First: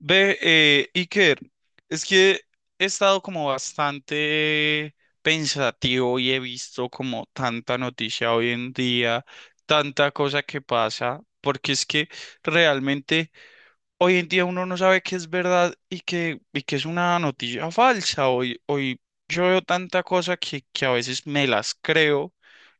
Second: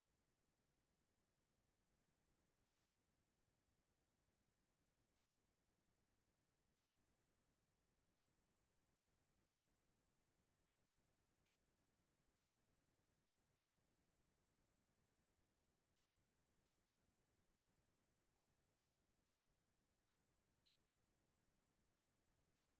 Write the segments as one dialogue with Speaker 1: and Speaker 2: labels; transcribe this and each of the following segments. Speaker 1: Ve, Iker, es que he estado como bastante pensativo y he visto como tanta noticia hoy en día, tanta cosa que pasa, porque es que realmente... Hoy en día uno no sabe qué es verdad y qué es una noticia falsa. Hoy yo veo tanta cosa que a veces me las creo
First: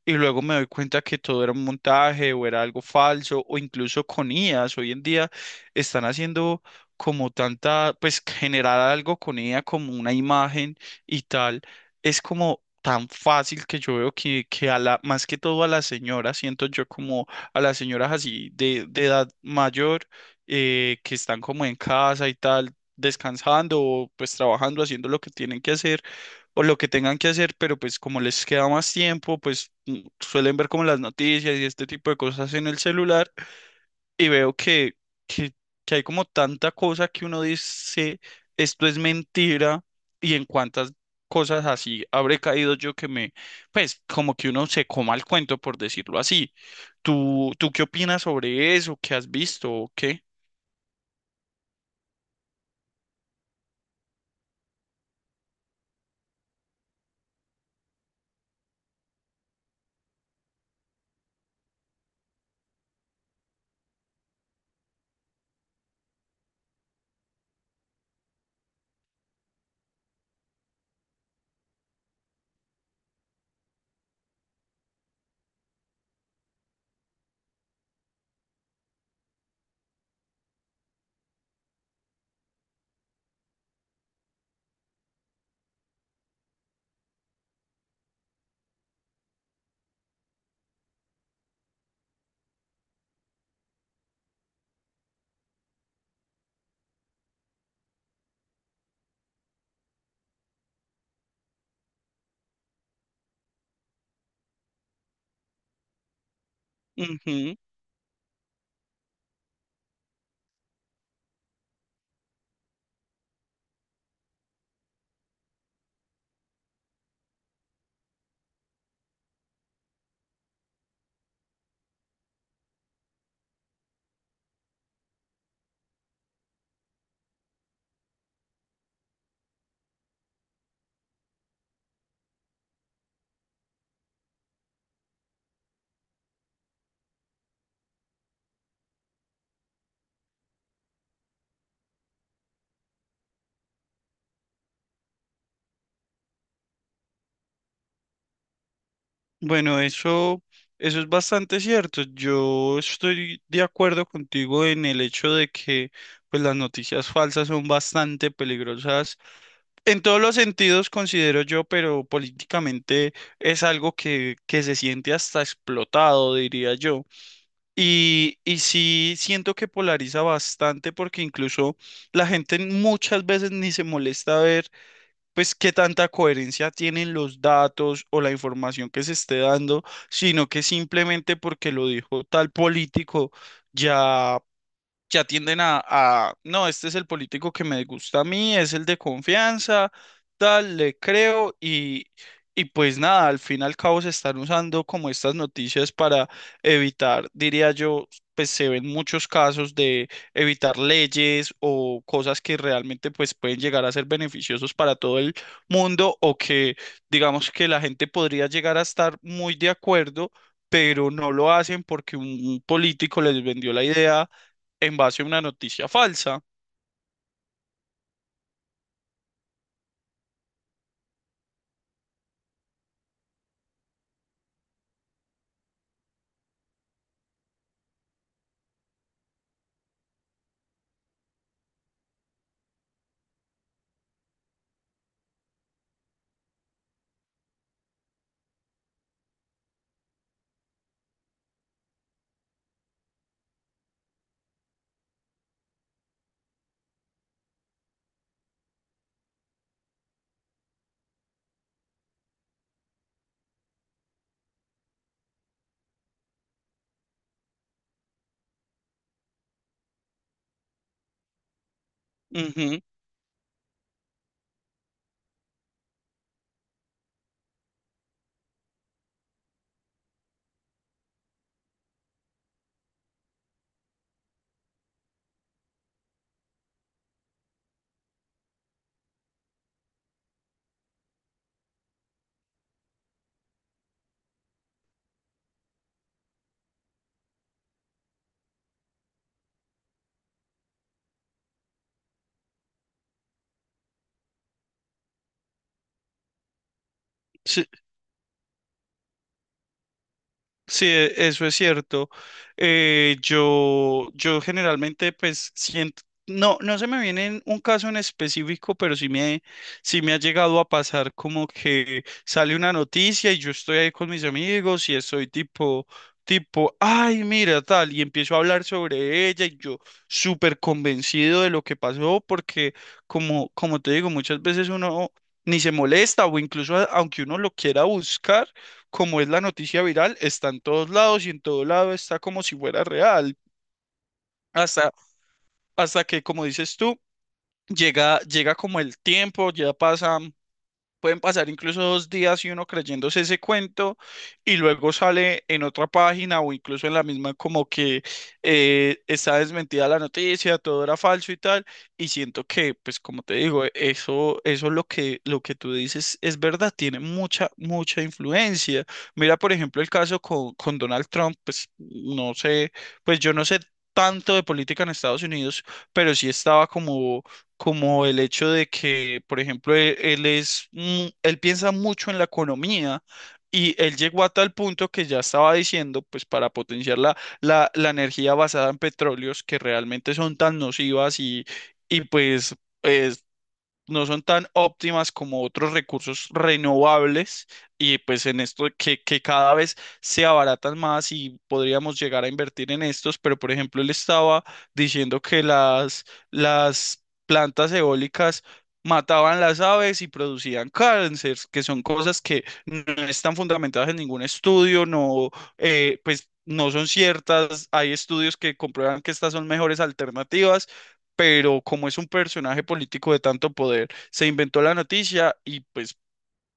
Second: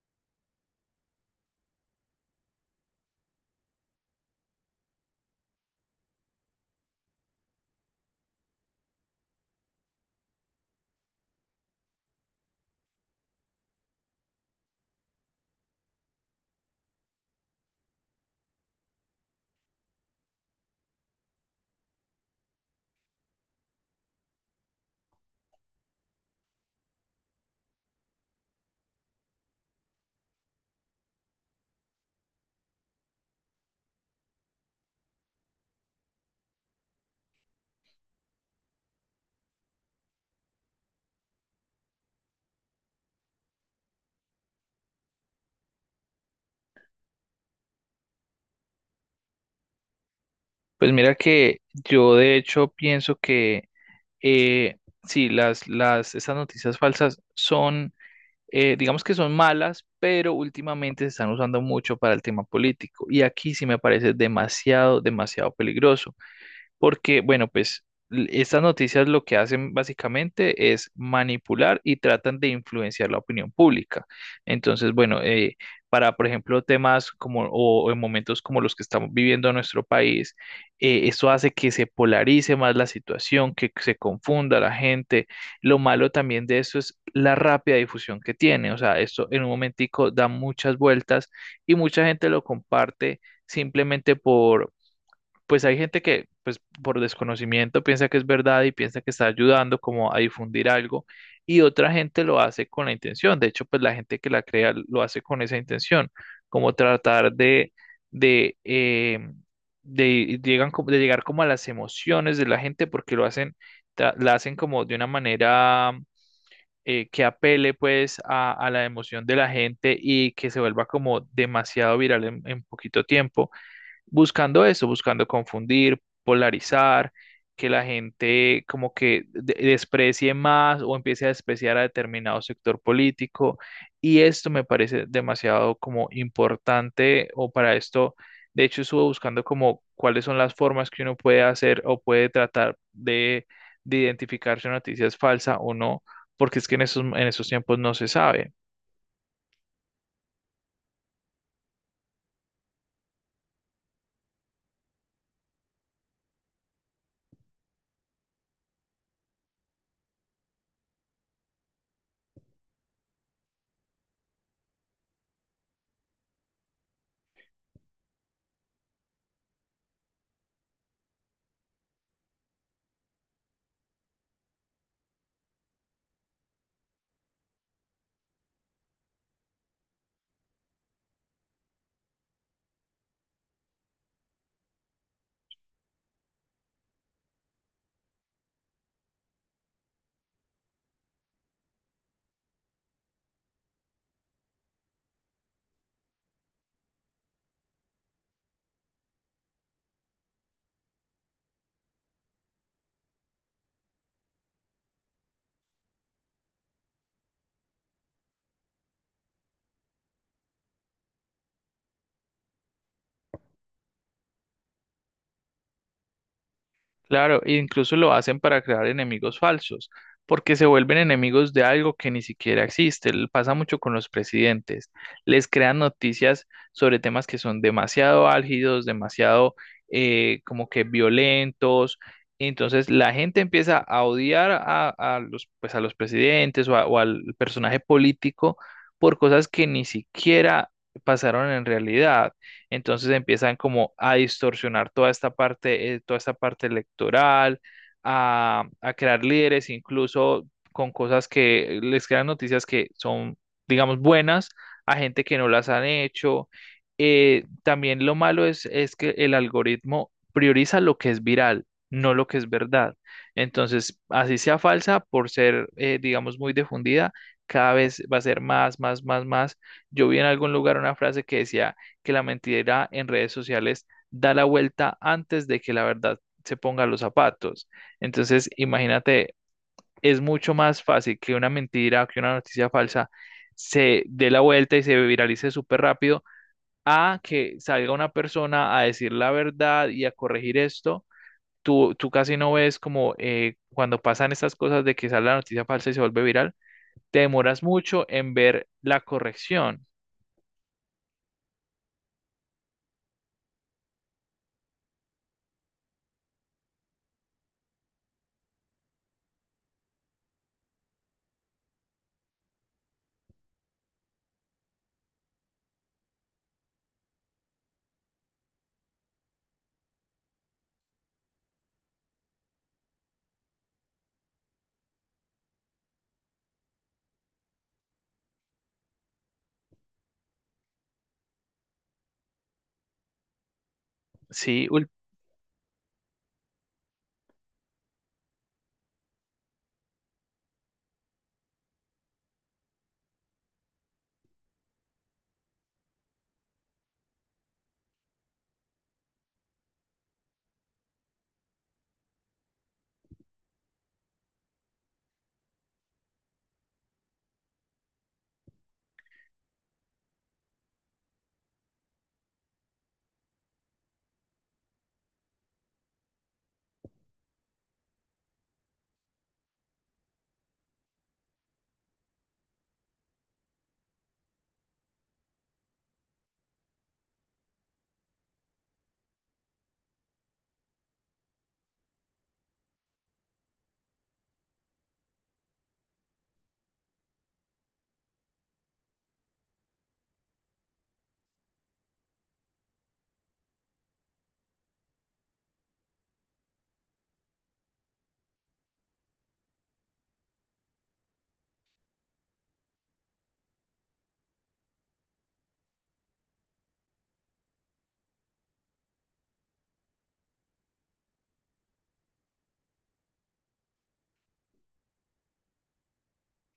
Speaker 1: y luego me doy cuenta que todo era un montaje o era algo falso o incluso con IAs. Hoy en día están haciendo como tanta, pues generar algo con IA como una imagen y tal. Es como tan fácil que yo veo que a la, más que todo a las señoras, siento yo como a las señoras así de edad mayor que están como en casa y tal, descansando o pues trabajando, haciendo lo que tienen que hacer o lo que tengan que hacer, pero pues como les queda más tiempo, pues suelen ver como las noticias y este tipo de cosas en el celular y veo que, que hay como tanta cosa que uno dice, esto es mentira y en cuántas cosas así habré caído yo pues como que uno se coma el cuento por decirlo así. ¿Tú qué opinas sobre eso? ¿Qué has visto o qué?
Speaker 2: Pues mira que yo de hecho pienso que eh, sí, esas noticias falsas son, digamos que son malas, pero últimamente se están usando mucho para el tema político. Y aquí sí me parece demasiado, demasiado peligroso porque, bueno, pues estas noticias lo que hacen básicamente es manipular y tratan de influenciar la opinión pública. Entonces, bueno, por ejemplo, temas como o en momentos como los que estamos viviendo en nuestro país, esto hace que se polarice más la situación, que se confunda la gente. Lo malo también de esto es la rápida difusión que tiene. O sea, esto en un momentico da muchas vueltas y mucha gente lo comparte simplemente por pues hay gente que, pues por desconocimiento piensa que es verdad y piensa que está ayudando como a difundir algo, y otra gente lo hace con la intención. De hecho, pues la gente que la crea lo hace con esa intención, como tratar
Speaker 1: Ujú.
Speaker 2: de, de, eh, de llegar como a las emociones de la gente porque lo hacen, la hacen como de una manera que apele pues a la emoción de la gente y que se vuelva como demasiado viral en poquito tiempo, buscando eso, buscando confundir, polarizar, que la gente como que desprecie más o empiece a despreciar a determinado sector político. Y esto me parece demasiado como importante. O para esto, de hecho, estuve buscando como cuáles son las formas que uno puede hacer o puede tratar de, identificar si una noticia es falsa o no, porque es que en esos, tiempos no se sabe.
Speaker 1: Bueno, eso, eso es bastante cierto. Yo estoy de acuerdo contigo en el hecho de que pues, las noticias falsas son bastante peligrosas. En todos los sentidos, considero yo, pero políticamente es algo que se siente hasta explotado, diría yo. Y sí siento que polariza bastante porque incluso la gente muchas veces ni se molesta a ver pues qué tanta coherencia tienen los datos o la información que se esté dando, sino que simplemente porque lo dijo tal político ya ya tienden no, este es el político que me gusta a mí, es el de confianza, tal, le creo y pues nada, al fin y al cabo se están usando como estas noticias para evitar, diría yo, pues se ven muchos casos de evitar leyes o cosas que realmente pues pueden llegar a ser beneficiosos para todo el mundo o que digamos que la gente podría llegar a estar muy de acuerdo, pero no lo hacen porque un político les vendió la idea en base a una noticia falsa.
Speaker 2: Claro, e incluso lo hacen para crear enemigos falsos, porque se vuelven enemigos de algo que ni siquiera existe. Pasa mucho con los presidentes. Les crean noticias sobre temas que son demasiado álgidos, demasiado, como que violentos. Entonces la gente empieza a odiar a los, pues, a los presidentes o, o al personaje político por cosas que ni siquiera pasaron en realidad. Entonces empiezan como a distorsionar toda esta parte, electoral, a crear líderes, incluso con cosas que les crean noticias que son, digamos, buenas, a gente que no las han hecho. También lo malo es que el algoritmo prioriza lo que es viral, no lo que es
Speaker 1: Ujú.
Speaker 2: verdad. Entonces, así sea falsa, por ser, digamos, muy difundida, cada vez va a ser más, más, más, más. Yo vi en algún lugar una frase que decía que la mentira en redes sociales da la vuelta antes de que la verdad se ponga los zapatos. Entonces, imagínate, es mucho más fácil que una mentira, que una noticia falsa se dé la vuelta y se viralice súper rápido a que salga una persona a decir la verdad y a corregir esto. Tú casi no ves como, cuando pasan estas cosas de que sale la noticia falsa y se vuelve viral, te demoras
Speaker 1: Sí,
Speaker 2: mucho en ver la corrección.
Speaker 1: sí, e- eso es cierto. Yo generalmente, pues, siento, no se me viene en un caso en específico, pero sí me ha llegado a pasar como que sale una noticia y yo estoy ahí con mis amigos y estoy ay, mira, tal, y empiezo a hablar sobre ella y yo súper convencido de lo que pasó, porque como te digo, muchas veces uno ni se molesta o incluso aunque uno lo quiera buscar como es la noticia viral, está en todos lados y en todo lado está como si fuera real.
Speaker 2: Sí,
Speaker 1: Hasta, hasta que, como dices tú, llega como el tiempo, ya pasan. Pueden pasar incluso dos días y uno creyéndose ese cuento y luego sale en otra página o incluso en la misma como que está desmentida la noticia, todo era falso y tal. Y siento que, pues como te digo, eso es lo lo que tú dices es verdad, tiene mucha influencia. Mira, por ejemplo, el caso con Donald Trump, pues no sé, pues yo no sé tanto de política en Estados Unidos, pero sí estaba como como el hecho de que, por ejemplo, él piensa mucho en la economía y él llegó a tal punto que ya estaba diciendo, pues para potenciar la energía basada en petróleos que realmente son tan nocivas y pues no son tan óptimas como otros recursos renovables y pues en esto que cada vez se abaratan más y podríamos llegar a invertir en estos, pero por ejemplo él estaba diciendo que las plantas eólicas mataban las aves y producían cáncer, que son cosas que no están fundamentadas en ningún estudio, no, pues... No son ciertas, hay estudios que comprueban que estas son mejores alternativas, pero como es un personaje político de tanto poder, se inventó la noticia y pues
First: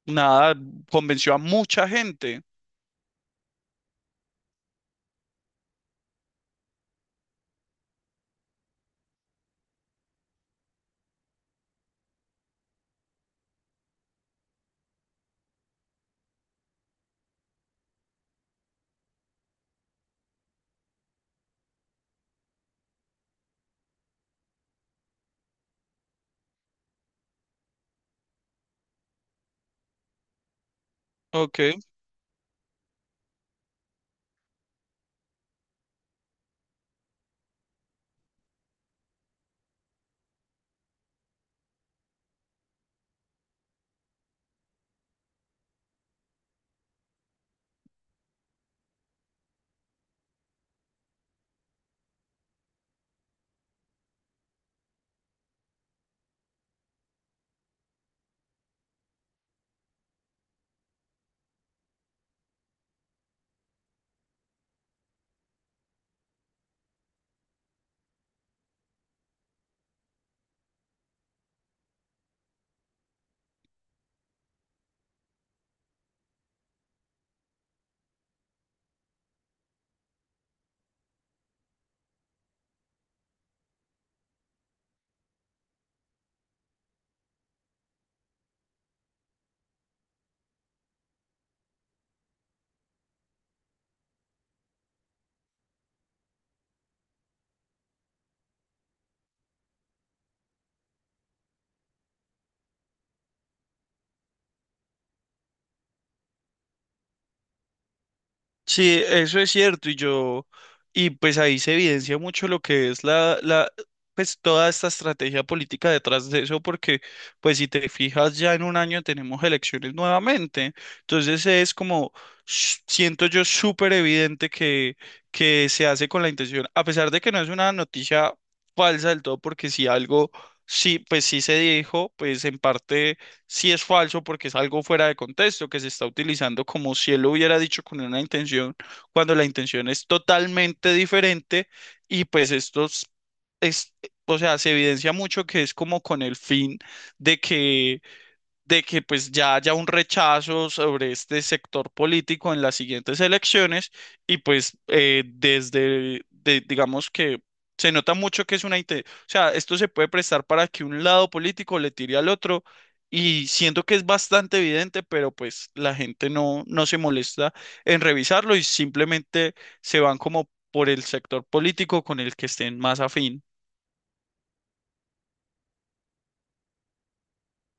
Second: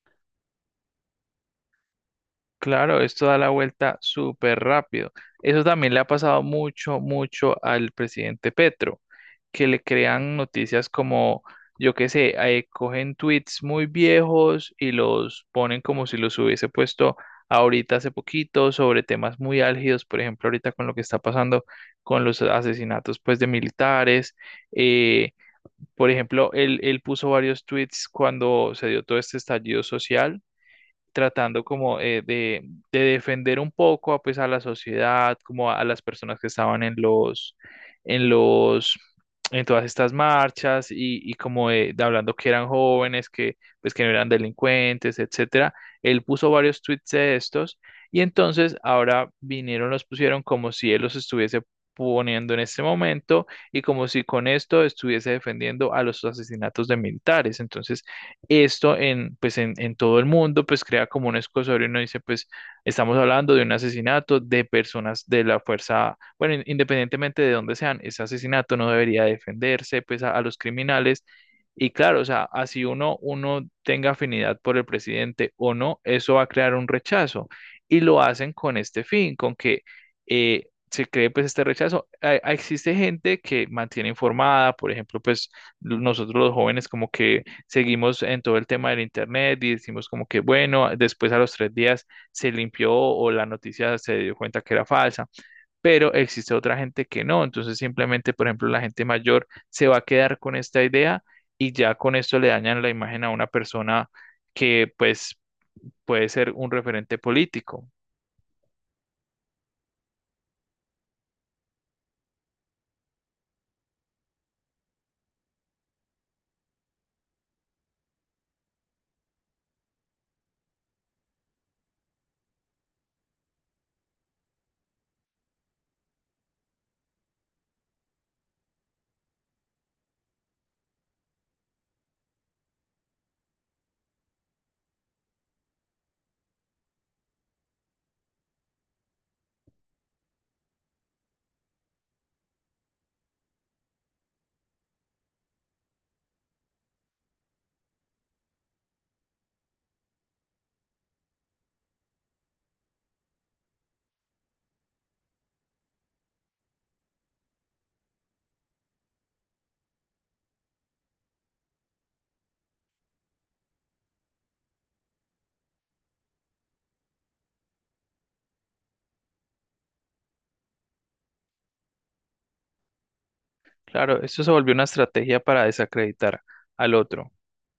Speaker 1: nada, convenció a mucha gente.
Speaker 2: claro, esto da la vuelta súper rápido. Eso también le ha pasado mucho, mucho al presidente Petro, que le crean noticias como, yo qué sé, cogen tweets muy viejos y los ponen como si los hubiese puesto ahorita hace poquito sobre temas muy álgidos, por ejemplo, ahorita con lo que está pasando con los asesinatos pues de militares. eh, por ejemplo, él puso varios tweets cuando se dio todo este estallido social,
Speaker 1: Ok.
Speaker 2: tratando como, de defender un poco pues a la sociedad, como a las personas que estaban en los, en todas estas marchas, y como de, hablando, que eran jóvenes, que pues que no eran delincuentes, etcétera. Él puso varios tweets de estos y entonces ahora vinieron, los pusieron como si él los estuviese poniendo en este momento y como si con esto estuviese defendiendo a los asesinatos de militares. Entonces, esto en, pues en todo el mundo, pues crea como un escosorio y uno dice, pues estamos hablando de un asesinato de personas de la fuerza, bueno, independientemente de dónde sean, ese asesinato no debería defenderse, pues a los criminales. Y claro, o sea, así uno tenga afinidad por el presidente o no, eso va a crear un rechazo. Y lo hacen con este fin, con que, se cree pues este rechazo. Existe gente que mantiene informada, por ejemplo, pues nosotros los jóvenes, como que seguimos en todo el tema del internet y decimos como que, bueno, después a los 3 días se limpió o la noticia se dio cuenta que era falsa, pero existe otra gente que no, entonces simplemente, por ejemplo, la gente mayor se va a quedar con esta idea y ya con esto le dañan la imagen a una persona que pues puede ser un referente político.
Speaker 1: Sí, eso es cierto, y pues ahí se evidencia mucho lo que es pues toda esta estrategia política detrás de eso, porque pues si te fijas ya en un año tenemos elecciones nuevamente, entonces es como, siento yo súper evidente que se hace con la intención, a pesar de que no es una noticia falsa del todo, porque si algo, sí, pues sí se dijo, pues en parte sí es falso porque es algo fuera de contexto que se está utilizando como si él lo hubiera dicho con una intención, cuando la intención es totalmente diferente y pues esto es- o sea, se evidencia mucho que es como con el fin de que de que pues ya haya un rechazo sobre este sector político en las siguientes elecciones y pues digamos que se nota mucho que es una... O sea, esto se puede prestar para que un lado político le tire al otro y siento que es bastante evidente, pero pues la gente no se molesta en revisarlo y simplemente se van como por el sector político con el que estén más afín.
Speaker 2: Claro, esto se volvió una estrategia para desacreditar al otro.